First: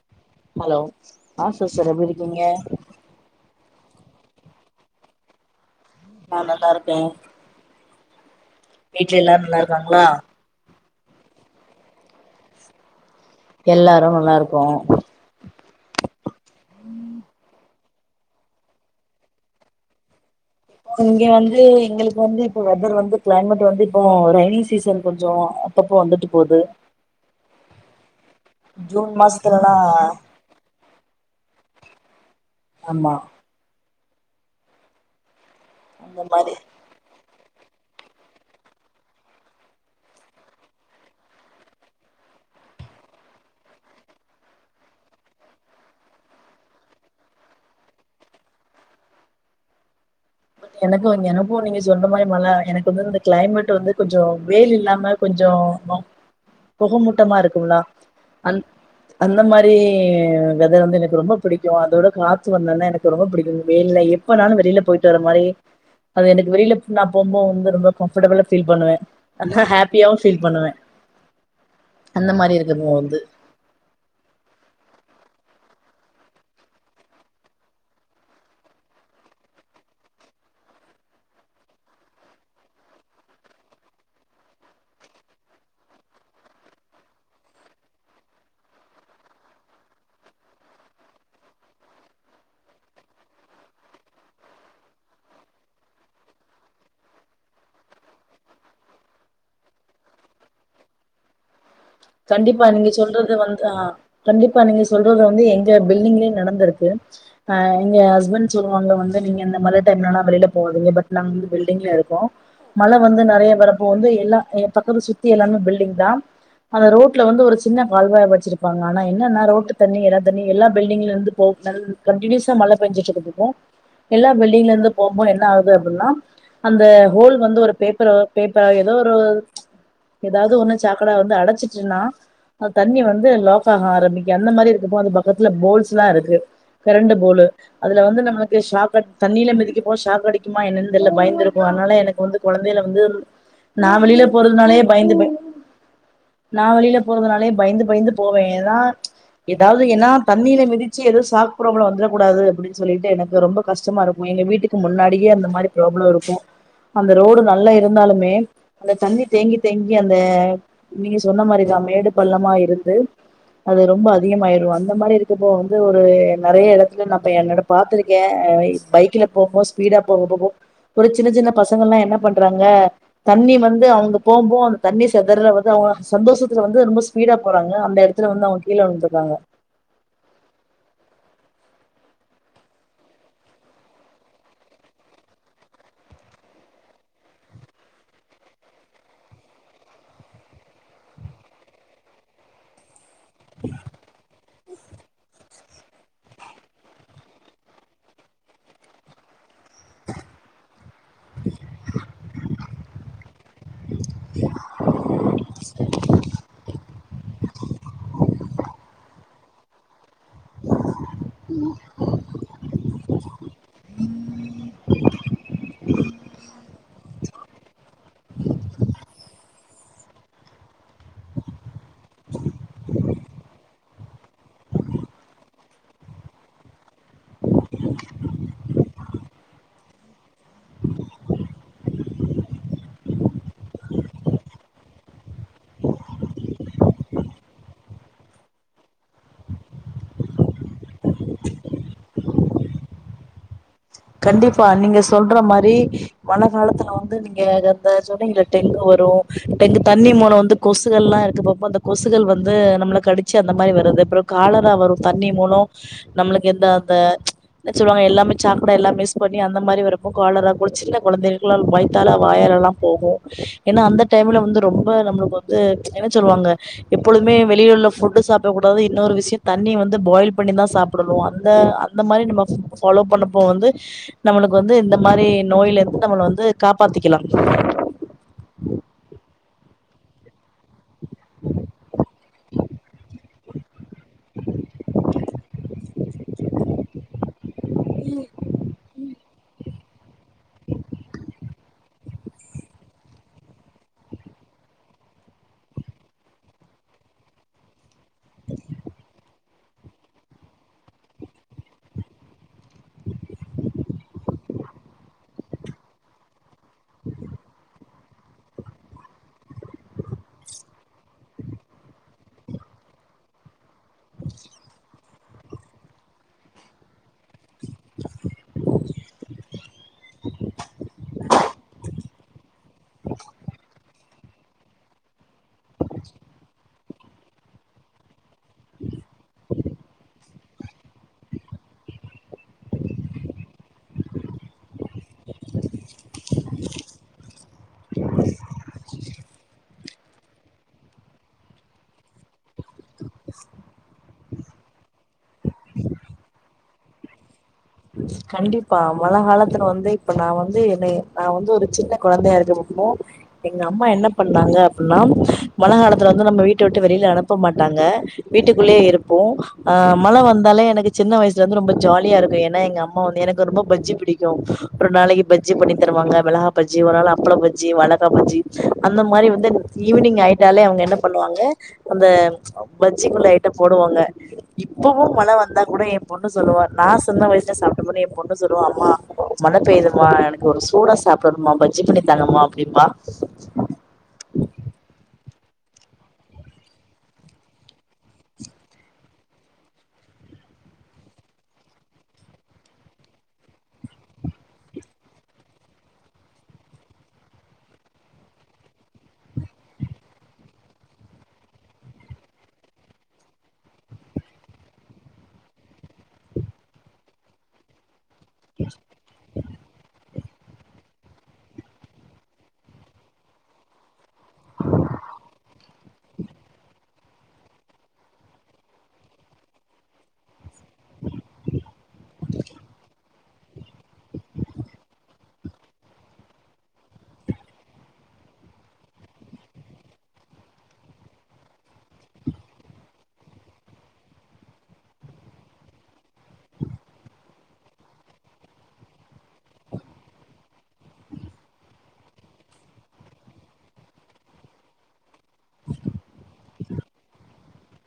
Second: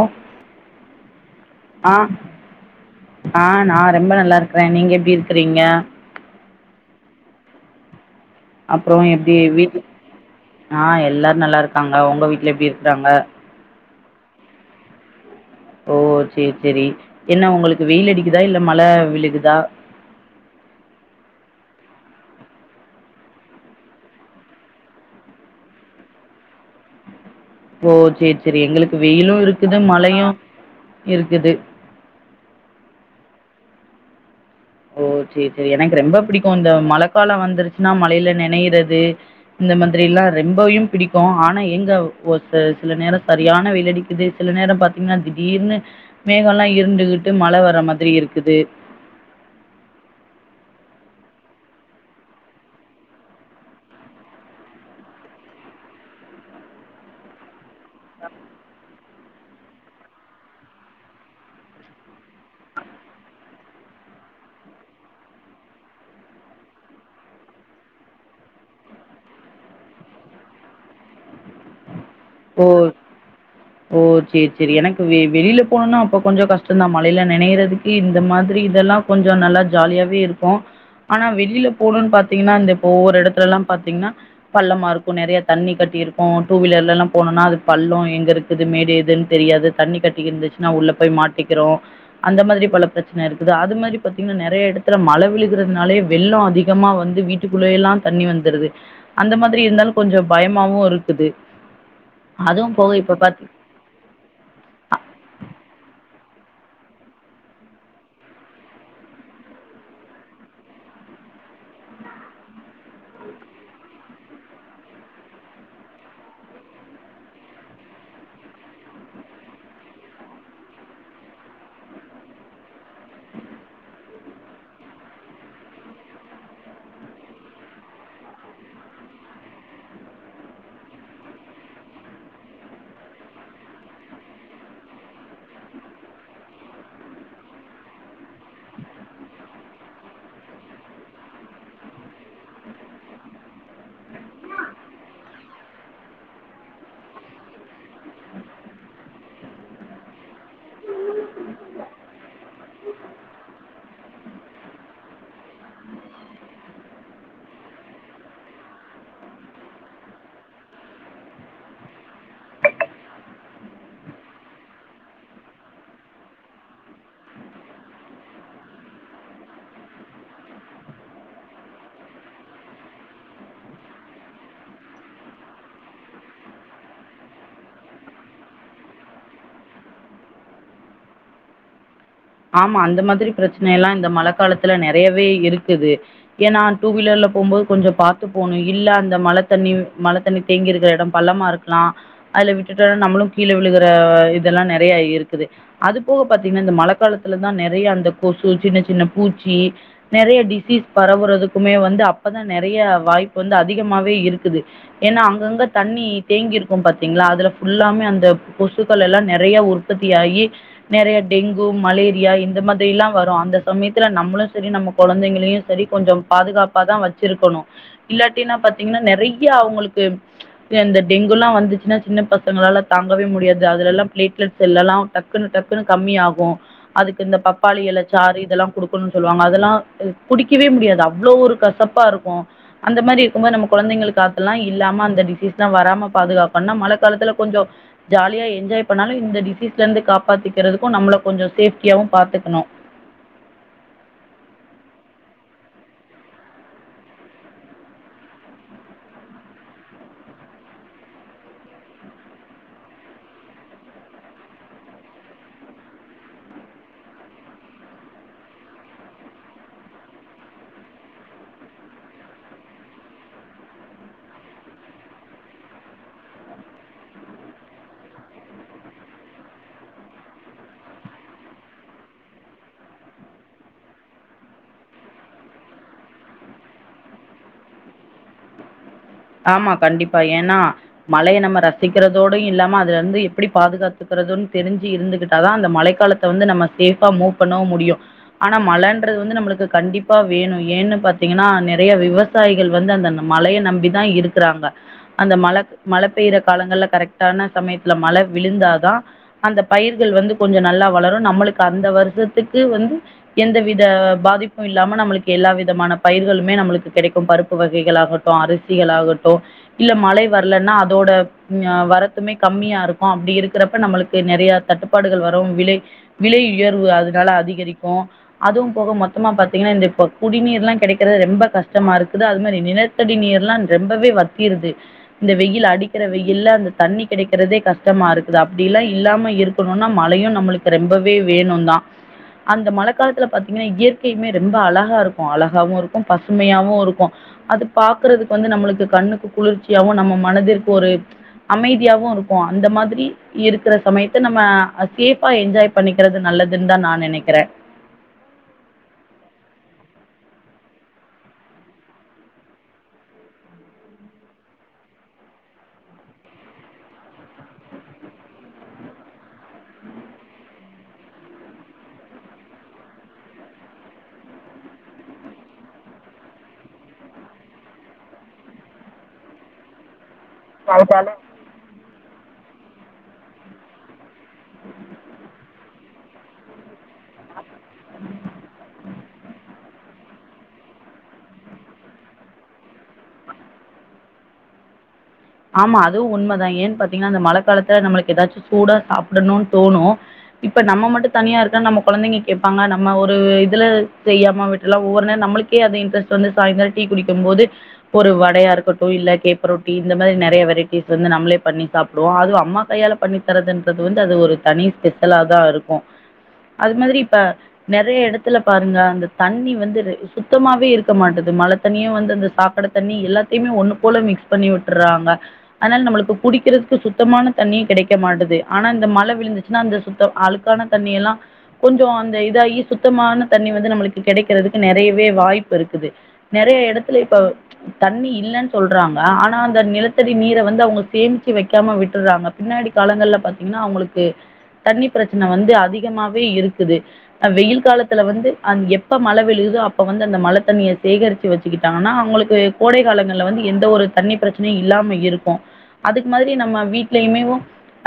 அ hello ஆ sister எப்டி இருக்கீங்க ஆ நா ரொம்ப நல்லாருக்குறே நீங்க எப்டி இருக்குறீங்க நா நல்லா இருக்கே அப்றோ வீட்ல எப்டி எல்லாரு நல்லா வீட்ல இருக்காங்களா ஆ எல்லாரு நல்லா இருக்காங்க ஒங்க வீட்ல எப்டி இருக்குறாங்க எல்லாரு நல்லா இருக்கோ ஓ சேரி சேரி என்ன உங்களுக்கு வெயில் அடிக்குதா இல்ல மழ விழுகுதா இங்க வந்து எங்களுக்கு வந்து இப்ப வெதர் வந்து கிளைமேட் வந்து இப்போ ரெய்னி சீசன் கொஞ்சோ அப்பப்போ வந்துட்டு போது ஓ சேரி சேரி எங்களுக்கு ஜூன் வெயிலு மாசத்துலல்லா இருக்குது மழையு இருக்குது ஆமா ஓ சேரி சேரி எனக்கு ரெம்ப அந்த பிடிக்கு மாரி இந்த மழக்கால வந்துருச்சுன்னா மழையில நெனையறது இந்த மாதிர எல்லா ரெம்பையு பிடிக்கு ஆனா எங்க ஒரு சில சில நேரம் சரியான வெயில்லடிக்குது சில நேரம் பாத்தீங்கன்னா திடீர்னு மேகோ எல்லா இருண்டுகிட்டு மழ வர மாதிரி இருக்குது பட் எனக்கு எனக்கு நீங்க சொன்ன மாரி மழ எனக்கு வந்து இந்த கிளைமேட் வந்து கொஞ்சோ வெயில் இல்லாம கொஞ்சோ பொகமூட்டமா இருக்கும்ல அந் அந்த மாரி வெதர் வந்து எனக்கு ரொம்ப பிடிக்கு அதோட காத்து வந்தோனா எனக்கு ரொம்ப பிடிக்கு வெயில் லயே இப்ப நானு வெளில போயிட்டு வர மாரி அது எனக்கு வெளியில நா போம் போது வந்து ரொம்ப கம்ஃபர்டபிளா ஃபீல் பண்ணுவே அத ஹாப்பியாவு ஃபீல் பண்ணுவே அந்த மாரி ஓ! இருக்குது வந்து ஓ சேரி சேரி எனக்கு வெ வெளியில போனணும்னா அப்போ கொஞ்சோ கஷ்டம்தா மழையில நெனைையறதுக்கு இந்த மாரி இதெல்லா கொஞ்ச நல்லா ஜாலியாவே இருக்கு ஆனா வெளியில போனுன்னு பாத்தீங்கன்னா இந்த இப்ப ஒவ்வொரு எடத்துல எல்லா பாத்தீங்கன்னா பள்ளமா இருக்கு நெறைய தண்ணி கட்டி இருக்கு டூ வீலர்ல எல்லா போனுனா அது பள்ளோ எங்க இருக்குது மேடு எதுன்னு தெரியாது தண்ணி கட்டி இருந்துச்சுன்னா உள்ள போய் மாட்டிக்கிறோ அந்த மாரி பல பிரச்சனை இருக்குது அது மாரி பாத்தீங்கன்னா நெறைய இடத்துல மழை விழுகுறிறதுனாலே வெள்ளோ அதிகமா வந்து வீட் கள்ள எல்லா தண்ணி வந்துடுது அந்த மாதிரி இருந்தாலு கொஞ்சோ பயமாவு இருக்குது கண்டிப்பா அதுவும் நீங்க போக இப்ப சொல்றது பார்த்தி வந்து ஆ கண்டிப்பா நீங்க சொல்றது வந்து எங்க பில்டிங்லயே நடந்துருக்கு அ இங்க ஹஸ்பண்ட் சொல்லுவாங்க வந்து நீங்க இந்த மழ டைம்லலா வெளியில போகாதீங்க பட் நாங்க வந்து பில்டிங்ல இருக்கோ மழை வந்து நெறைய வரப்போ வந்து எல்லா எப் பக்கத்து சுத்தி எல்லாமே பில்டிங் தா அந்த ரோட்ல வந்து ஒரு சின்ன கால்வாய வச்சிருப்பாங்க ஆனா என்னன்னா ரோட்டு் தண்ணி ஏதா தண்ணி எல்லா பில்டிங்ல இருந்து போ [unintelligible] கண்டினியூஸா மழ பெஞ்சிட்டு இருக்கரத்க்கு எல்லா பில்டிங்லருந்து போக போக என்ன ஆகுது அப்டின்னா அந்த ஹோல் வந்து ஒரு பேப்பரு பேப்பர் ஏதோ ஒரு ஏதாது ஒண்ணு சாக்கட வந்து அடச்சிச்சின்னா அ தண்ணி வந்து லாக்காக ஆரம்பிக்க அந்த மாரி இருக்கப்போ அது பகத்தல போல்ஸ் லா இருக்கு கரண்டு போளு அதுல வந்து நம்மளுக்கு ஷாக் அ தண்ணியில மிதிக்க போ ஷாக் அடிக்குமா என்னனு தெர்ல பயந்திருக்கு அதனால எனக்கு வந்து கொழந்தயில வந்து நா வெளியில போறதனாலே பயந்து பய நா வெளியில போறதனாலே பயந்து பயந்து போவே எதனா எதாவது ஏனா தண்ணில மிதிச்சி ஏதோ சாக் ப்ராப்ளம் வந்துட கூடாது அப்டினு சொலிட்டு எனக்கு ரொம்ப கஷ்டமா இருக்கு எங்க வீட்டுக் கு முன்னாடியே அந்த மாரி ப்ராப்ளோ இருக்கு அந்த ரோட் நல்லா இருந்தாலுமே அந்த தண்ணி தேங்கித் தேங்கி அந்த மி சொன்ன மாரிதா மேடு பள்ளமா இருந்து அது ரொம்ப அதிகமாயிரு அந்த மாரி இருக்கப்போ வந்து ஒரு நெறய இடத்துல நா போய் நடப் பாத்திருக்கே அ பைக்ல போபோது ஸ்பீடா போக போகு ஒரு சின்னச் சின்ன பசங்கலா என்ன பண்றாங்க தண்ணி வந்து அவுங்க போம்போது அந்த தண்ணி செதற விதோ சந்தோஷதுல வந்து ரொம்ப ஸ்பீடா போறாங்க அந்த எடத்துல வந்து அவுங்க கீழ விழுந்திருங்க ஆமா அந்த மாதிரி பிரச்சன எல்லா இந்த மழ காலத்தல நெறையவே இருக்குது ஏனா டூ வீலர்ல போம்போது கொஞ்சோ பாத்து போனு இல்ல அந்த மழ தண்ணி மழ தண்ணி தேங்கி இருக்கிற எடோ பள்ளமா இருக் கலா அதல விட்டுட்ட நம்மளு கீழ விழுகற இதெல்லா நெறைய இருக்குது அது போக பாத்தீங்கனா இந்த மழைக்கால த்துல தா நெறைய அந்த கொசு சின்ன சின்ன பூச்சி நெறைய டிசீஸ் பரவுறதுக்குமே வந்து அப்பதா நெறைய வாய் ப்பு வந்து அதிகமாவே இருக்குது ஏனா அங்கங்க தண்ணி தேங்கி இருக்கு பாத்தீங்களா அதுல ஃபுல்லாமே அந்த கொசுக்கள் எல்லா நெறைய உற்பத்தி ஆகி நெறைய டெங்கு மலே ரியா இந்த மாதிரிலா வரு அந்த சமயத்துல நம்மளு சரி நம்ம கொழந்தங்களையு சரி கொஞ்சொ பாதுகாப்பா தா வ ச்சிருக்கணு இல்லாட்டினா பாத்தீங்கனா நெறைய அவங்களுக்கு அந்த டெங்குலா வந்துச்சுனா சின்ன பசங்களால தாங்கவே முடியாது அதலல்ல பிளேட்லெட் செல்லல்லா டக்குனு டக்குனு கம்மி ஆகு அதுக்கு இந்த பப்பாளி எல சாறு இதெல்லா குடுக்கணுன்னு சொல்லுவாங்க அதெல்லா குடிக்கவே முடியாது அவ்ளோ ஒரு கசப் பா இருக்கு அந்த மாரி இருக்கும்போது நம்ம கொழந்தங்களுக்கு அதெல்லா இல்லாம அந்த டிசீஸ்ல்லா வராம பாதுகாக்கணுனா மழ காலத்தல கொஞ்சொ ஜாலியா என்ஜாய் பண்ணாலு இந்த டிசீஸ்ல இருந்து காப்பாத்திகறதுக்கு நம்மள கொஞ்சொ சேஃப்டியாவு பாத்துக்கணு கண்டிப்பா நீங்க சொல்ற மாரி மழ காலத்தல வந்து நீங்க அந்த சொன்னீங்களே டெங்கு வரு டெங்கு தண்ணி மூலோ வந்து கொசுகள்லா இருக்கு பாப்பா அந்த கொசுகள் வந்து நம்மள கடிச்சி அந்த மாரி வருது அப்புறோ காலரா வரு தண்ணி மூலோ நம்மளுக்கு எந்த அந்த என்ன சொல்லுவாங்க எல்லாமே ச ப்புட எல்லா மிஸ் பண்ணி அந்த மாரி வரப்போ காலரா கு சின்ன கொழந்தகளுக்குளா வயித்தால வாயாலலா போகு ஏனா அந்த டைம்ல வந்து ரொம்ப நம்மளுக்கு வந்து என்ன சொல்லுவாங்க எப்பொழுமே வெளியில உள்ள ஃபுட்டு சாப்ட கூடாது இன்னொரு விஷயொ தண்ணி வந்து பாய்ல் பண்ணி தா சாப்டணு அந்த அந் அந்த மாரி நம்ம ஃப் ஃபாலோ பண்ண ப்போ வந்து நம்மளுக்கு வந்து இந்த மாரி நோய்லருந்து நம்மள வந்து காப்பாதிக்கலா ஆமா கண்டிப்பா ஏனா மழைய நம்ம ரசிக்கிறதோடயு இல்லாம அதுல இருந்து எப்டி பாதுகாத் துக்குறதுனு தெரிஞ்சு இருந்துகிட்டாதா அந்த மழைக்காலத்த வந்து நம்ம சேஃபா மூவ் பண்ணவு முடியு ஆனா மழன்றது வந்து நம்ளுக்கு கண்டிப்பா வேணு ஏன்னு பாத்தீங்கனா நெறைய விவசாயிகள் வந்து அந்தன மழைய நம்பி தா இருக்குறாங்க அந்த மழ மழ பெயிற காலங்கள்ல கரக்டான சமயத்துல மழ விழுந்தாதா அந்த பயிர்கள் வந்து கொஞ்சோ நல்லா வளரு நம்மளுக்கு அந்த வருஷத்துக்கு வந்து எந்த வித பாதிப்பு இல்லாம நம்மளுக்கு எல்லா விதமான பயிர்களுமே நம்ளுக்கு கெடைக்கு பருப்பு வகைகள் ஆகட்டு அரிசிகள் ஆகட்டு இல்ல மழை வர்லன்னா அதோட ம் அ வரப்புமே கம்மியா இருக்கு அப்டி இருக்குறப்ப நம்மளுக்கு நெறைய தட்டுப்பாடுகள் வரு விலை விலை உயர்வு அதுனால அதிகரிக்கு. அதுவு போக மொத்தமா பாத்தீங்கன்னா இந்த இப்ப குடிநீர் எல்லா கெடைக்குற ரொம்ப கஷ்டமா இருக்குது அது மாரி நிலத்தடி நீர் ரொம்பவே வத்திருது இந்த வெயில் அடிக்குற வெயில்ல அந்த தண்ணி கெடைக்குறதே கஷ்டமா இரு குது அப்டில்லா இல்லாம இருக்கணுனா மழையு நம்மளு கு ரொம்பவே வேணுதா அந்த மழ காலத்துல பாத்தீங்கன்னா இயற்கையுமே ரொம்ப அழகா இரு க்கு அழகாவு இருக்கு பசுமையாவு இருக்கு அது பாக்குறதுக்கு வந்து நம்மளுக்கு கண்ணுக்கு குளிர் ச்சியாவு நம்ம மனதிற்கு ஒரு அமைதியாவு இருக்கு அந்த மாதிரி இருக்குற சமய த்த நம்ம சேஃபா என்ஜாய் பண்ணிக்குறது நல்லதுன்தா நா நெனைக்குறே. கண்டிப்பா மழ காலத்துல வந்து இப்ப நா வந்து என்னை நா வந்து ஒரு சின்ன கொழந்தையா இருக்கப்போ எங்க அம்மா என்ன பண்ணாங்க அப்டின்னா மழ காலத்துல வந்து நம்ம வீட்ட விட்டு வெளில அனுப்பமாட்டாங்க. வீட்டுக்குள்ளயே இருப்போ. அ மழ வந்தாலே எனக்கு சின்ன வயசுல இருந்து ரொம்ப ஜாலியா இருக்கு எ ன்னா எங்க அம்மா வந்து எனக்கு ரொம்ப பஜ்ஜி பிடிக்கு ஒரு நாளைக்கு பஜ்ஜி பண்ணி தருவாங்க. மெளகா பஜ்ஜி ஒரு நாள் அப்பள பஜ்ஜி, வாழக்கா பஜ்ஜி அந்த மாரி வந்து, ஈவினிங் ஆயிட்டாலே அவுங்க என்ன நெனைக்கிறேன். பண்ணுவாங்க அந்த பஜ்ஜிக்குள்ள அயிட்டோ போடுவாங்க இப்பவு மழ வந்தா கூட ஏ பொண்ணு சொல்லுவா நா சொன்ன வயசு, சாப்ட பின் என் பொண்ணு சொல்லுவா அம்மா மழ பெய்துமா எனக்கு ஒரு சூடா சாப்டணுமா பஜ்ஜி பண்ணி தாங்கமா எப்டிப்பா ஆமா அதுவு உண்மதா ஏன்னு பாத்தீங்கன்னா அந்த மழை காலத்துல நம்மளுக்கு ஏதாச்சு சூடா சாப்டணுனு தோணு இப்ப நம்ம மட்டு தனியா இருந்தா நம்ம கொழந்தைங்க கேப்பாங்க நம்ம ஒரு இதுல செய்யாம விடலா ஒவ்வொரு நேரோ நம்மளுக்கு இன்ட்ரெஸ்ட் வந்து சாய்ங்காலோ டீ குடிக்கு போது ஒரு வடையா இருக்கட்டு இல்ல கேப்பரோட்டீ இந்த மாரி நறயா வெரைட்டீஸ் வந்து நம்மளே பண்ணி சாப்டுவோ அதுவு அம்மா கையால பண்ணி தரதுன்றது வந்து அது ஒரு தனி ஸ்பெசல். நல்லாதா இருக்கு அது மாரி இப்ப நறயா இடத்து த்துல பாருங்க அந்த தண்ணி வந்து சுத்தமாவே இருக்க மாட்டிது மழ தண்ணியே வந்து அந்த சாக்கடை தண்ணி எல்லாத்தயுமே ஒன்னு போல மிக்ஸ் பண்ணி வி றாங்க அனால நம்மளுக்கு குடிக்கறக்கு சுத்தமான தண்ணியு கெடைக்க மாட்டுது ஆனா இந்த மழை விழுந்துச்சுன்னா அந்த சுத்த ஆளுக்கான தண்ணிய எல்லா கொஞ்சோ அந்த இதாகி சுத்தமான தண்ணி வந்து நம்மளுக்கு கெடைக்கறதுக்கு நிறையவே வாய்ப்பு இருக்குது நறைய இடத்துல இப்ப, தண்ணி இல்லன்னு சொல்றாங்க ஆனா அ நிலத்தடி நீர வந்து அவுங்க சேமிச்சு வைக்காம விட்டறாங்க பின்னாடி காலங்கல்ல பாத்தீங்கன்னா அவங்களுக்கு தண்ணி பிரச்சன வந்து அதிகமாவே இருக்குது வெயில் காலத்துல வந்து அ எப்ப மழ விழுகுதோ அப்ப வந்து அந்த மழ தண்ணிய சேகரிச்சு வச்சு கிட்டாங்கன்னா அவுங்களுக்கு கோடை காலங்கள்ல வந்து எந்த ஒரு தண்ணி பிரச்சனை இல்லாம இருக்கு அதுக்கு மாரி நம்ம வீட்லயுமேவு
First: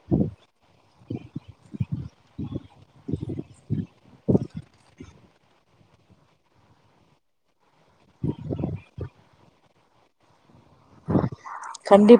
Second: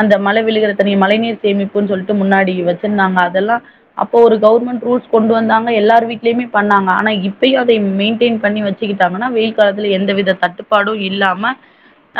அந்த மழ விழுகற தண்ணிய மழை நீர் சேமிப்புன்னு சொல்ட்டு முன்னாடி வச்சிருந்தாங்க அதெல்லாம் அப்போ ஒரு கவர்மெண்ட் ரூல்ஸ் கொண்டு வந்தாங்க, எல்லார் வீட்லயுமே பண்ணாங்க ஆனா இப்பயு அதை மெயின்டெயின் பண்ணி வச்சு மாத்திகிட்டாங்கன்னா வெயில் காலத்தில் எந்தவித தட்டுப்பாடு இல்லாம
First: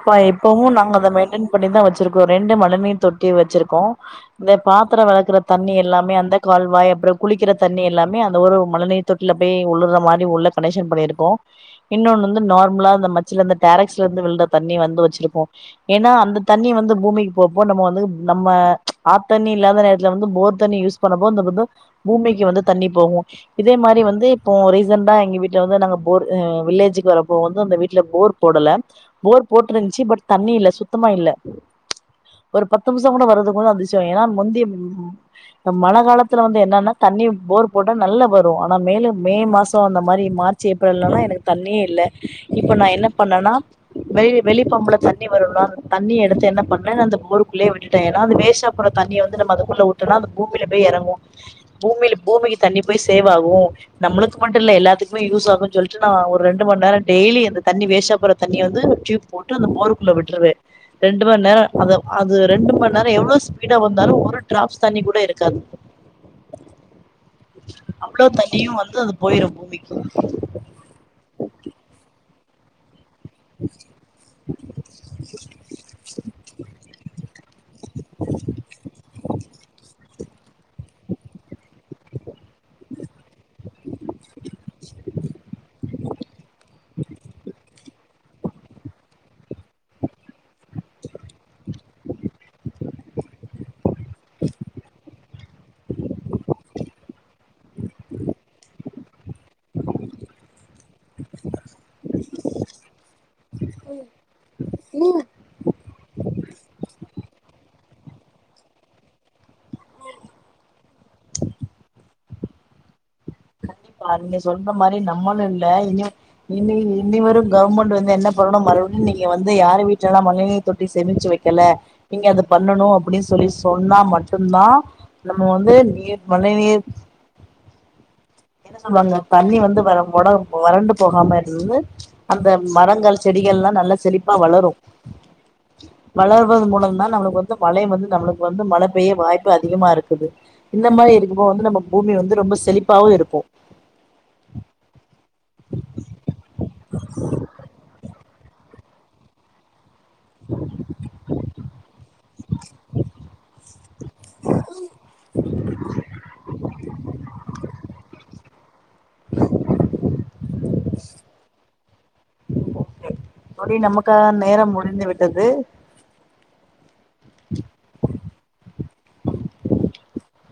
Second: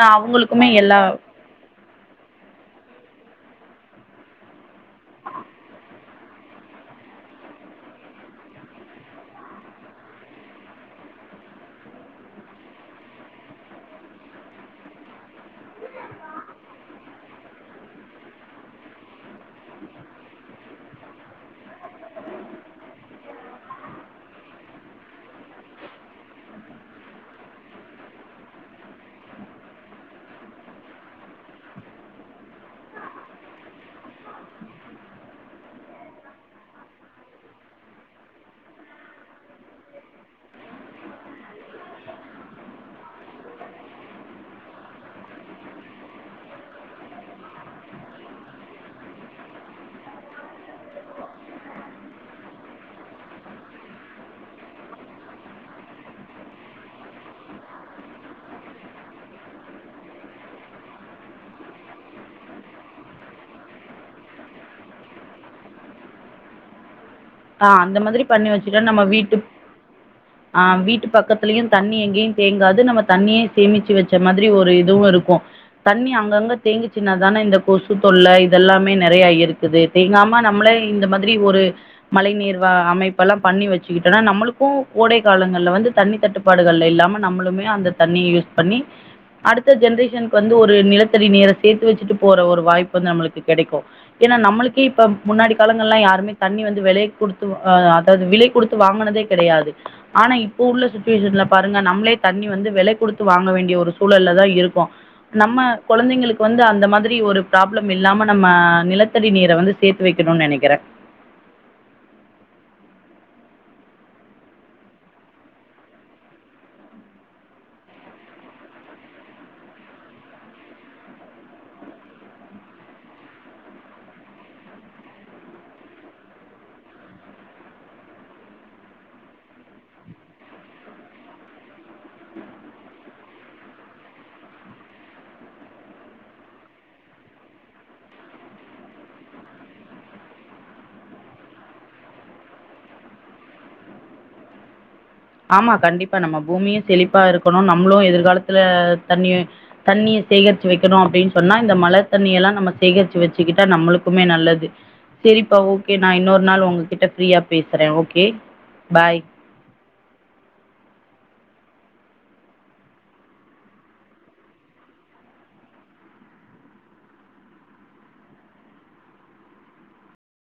அ இப்பவு அவங்களுக்குமே நாங்க எல்லா அதை மெயின்டென் பண்ணிதா வச்சிருக்கோ. ரெண்டு மழ நீர் தொட்டி வச்சிருக்கோ. இந்த பாத்திர வெளக்குற தண்ணி எல்லாமே அந்த கால்வாய் அப்றோ குளிக்கிற தண்ணி எல்லாமே அந்த ஊரு மழைநர் தொட்டில போய் உளுற மாரி உள்ள கனெக்ஷன் பண்ணிருக்கோ இன்னொன்னு வந்து நார்மலா அந்த மச்சர மரத்துல இருந்து விழுற தண்ணி வந்து வச்சிருகோ ஏனா அந்த தண்ணி வந்து பூமிக்கு போப்போக நம்ம வந்து நம்ம ஆத் தண்ணி இல்லாத நேரத்துல வந்து போர் தண்ணி யூஸ் போது இந்த வந்து பூமிக்கு வந்து தண்ணி போகூ இதே மாரி வந்து இப்போ ரீசண்டா எங்க வீட்ல வந்து நாங்க போர் வில்லேஜுக்கு வரப்போ வந்து அந்த வீட்ல போர் போடல. போர் போட்டிருந்துச்சு பட் தண்ணி இல்ல சுத்தமா இல்ல ஒரு பத்து நிம்ஷோ கூட வறதுக்குஞ அதிசயோ ஏன்னா முந்திரு மழ காலத்துல வந்து என்னன்னா தண்ணி போர் போட்டா நல்லா வரு ஆனா மேலும் மே மாசோ அந்த மாதரி மார்ச் செய்ப்பறலனா எனக்கு தண்ணியே இல்ல! இப்போ நா என்ன பண்ணன வெளி வெளிப்பம்புல தண்ணி வரணும்ல தண்ணி எடுத்து என்ன பண்ண அந்த போருக்குள்ளேயே விட் விட்ட ஏன்னாஅந்த வேஸ்ட்டா போற தண்ணிய வந்து நம்ம அதுக்குள்ள விட்டோம்னா அது பூமியில போய் எறங்கும்! பூமில பூமியில் தண்ணி போய் ஃசேவாகு நம்மளுக்கு மட்டுயில்ல எல்லாத்துக்குமே யூஸ் ஆகன்னு சொல்லிட்டு, நா ஒரு ரெண்டு மணி நேரோ டெய்லியு இந்த தண்ணி வேசஸ்ட்டா போற தண்ணிய வந்து டியூப் போட்டு அந்த போருக்குள்ள விட்ருவே ரெண்டு மணி நேரோ அது அது ரெண்டு மணி நேரம் எவ்வளவு ஸ்பீடா வந்தாலும் ஒரு ட்ராப்ஸ் தண்ணி கூட இருக்காது [inaudible] ஆ அந்த மாதிரி அவ்ளோ பண்ணி தண்ணியும் வச்சுட்ட. வந்து நம்ம அது வீட்டு போயிரும் பூமிக்கு ஆ வீட்டு பக்கத்துலயு தண்ணி எங்கேயு தேங்காது நம்ம தண்ணிய சேமிச்சு வச்ச மாதிரி ஒரு இதுவு இருக்கு தண்ணி அங்கங்க தேங்கிச்சின்னா தான இந்த கொசு தொல்ல இதெல்லாமே நெறையா இருக்குது தேங்காம நம்மளே இந்த மாதிரி ஒரு மழை நீர்வா அமைப் பெல்லா பண்ணி வச்சுக்கிட்டோனா நம்மளுக்கு கோடை காலங்கள்ல வந்து தண்ணி தட்டுப்பாடுகள் இல்லாம நம்ளுமே அந்த தண்ணிய யூஸ் பண்ணி அடுத்த ஜென்ரேஷனுக்கு வந்து ஒரு நிலத்தடி நீர சேத்து வச்சுட்டு போற ஒரு வாய்ப்பு வந்து நம்மளுக்கு கெடைக்கு ஏன்னா நம்மளுக்கே இப்ப முன்னாடி காலங்கள்ல்லா யாருமே தண்ணி வந்து வெலை குடுத்து ஆ அதாது விலை குடுத்து வாங்குனதே கெடையாது ஆனா இப்போ உள்ள சிச்சுவேஷன்ல பாருங்க நம்மளே தண்ணி வந்து வெலை குடுத்து வாங்க வேண்டிய ஒரு சூழல்ல தா இருக்கோ நம்ம கொழந்தைங்களுக்கு வந்து அந்த மாதிரி ஒரு ப்ராப்ளம் இல்லாம நம்ம நிலத்தடி நீர வந்து சேத்து வெக்கணுன் நெனைக்கிற கண்டிப்பா நீங்க சொல்ற மாரி நம்மளு இல்ல இனி இனி இனி வரும் கவர்மெண்ட் வந்து என்ன பண்ணணு மறுபடியு நீங்க வந்து யாரு வீட்டுலல்லா மழைநீர் தொட்டி சேமிச்சு வைக் க்கல நீங்க அத பண்ணணு அப்டின்னு சொல்லி சொன்னா மட்டுந்தா நம்ம வந்து நீர் மழை நீர் என்ன சொல்வாங்க தண்ணி வந்து வற கொடம் வறண்டு போகாம இருந்து அந்த மரங்கள் செடிகள்ல்லா நல்ல செழிப்பா வளரு வளர்வதன் மூலம்தா நம்மளுக்கு வந்து மழையும் வந்து நம்மளுக்கு வந்து மழை பெய்ய வாய்ப்பு அதிகமா இருக்குது இந்த மாதிரி இருக்கப்போ வந்து நம்ம பூமி வந்து ரொம்ப செழிப்பாவு இருக்கு ஆமா கண்டிப்பா நம்ம பூமியு செழிப்பா இருக்கணு நம்மளு எதிர்காலத்துல தண்ணி தண்ணிய சேகரிச்சு வைக்கணு அப்டின் சொன்னா இந்த மழ தண்ணியெல்லா நம்ம சேகரிச்சு வச்சுக்கிட்டா நம்மளுக்குமே நல்லது சேரிப்பா ஓகே நா இன்னொரு நாள் உங்ககிட்ட ஃப்ரீயா பேசுற ஓகே பாய் தோழி நமக்கான நேரம் முடிந்துவிட்டது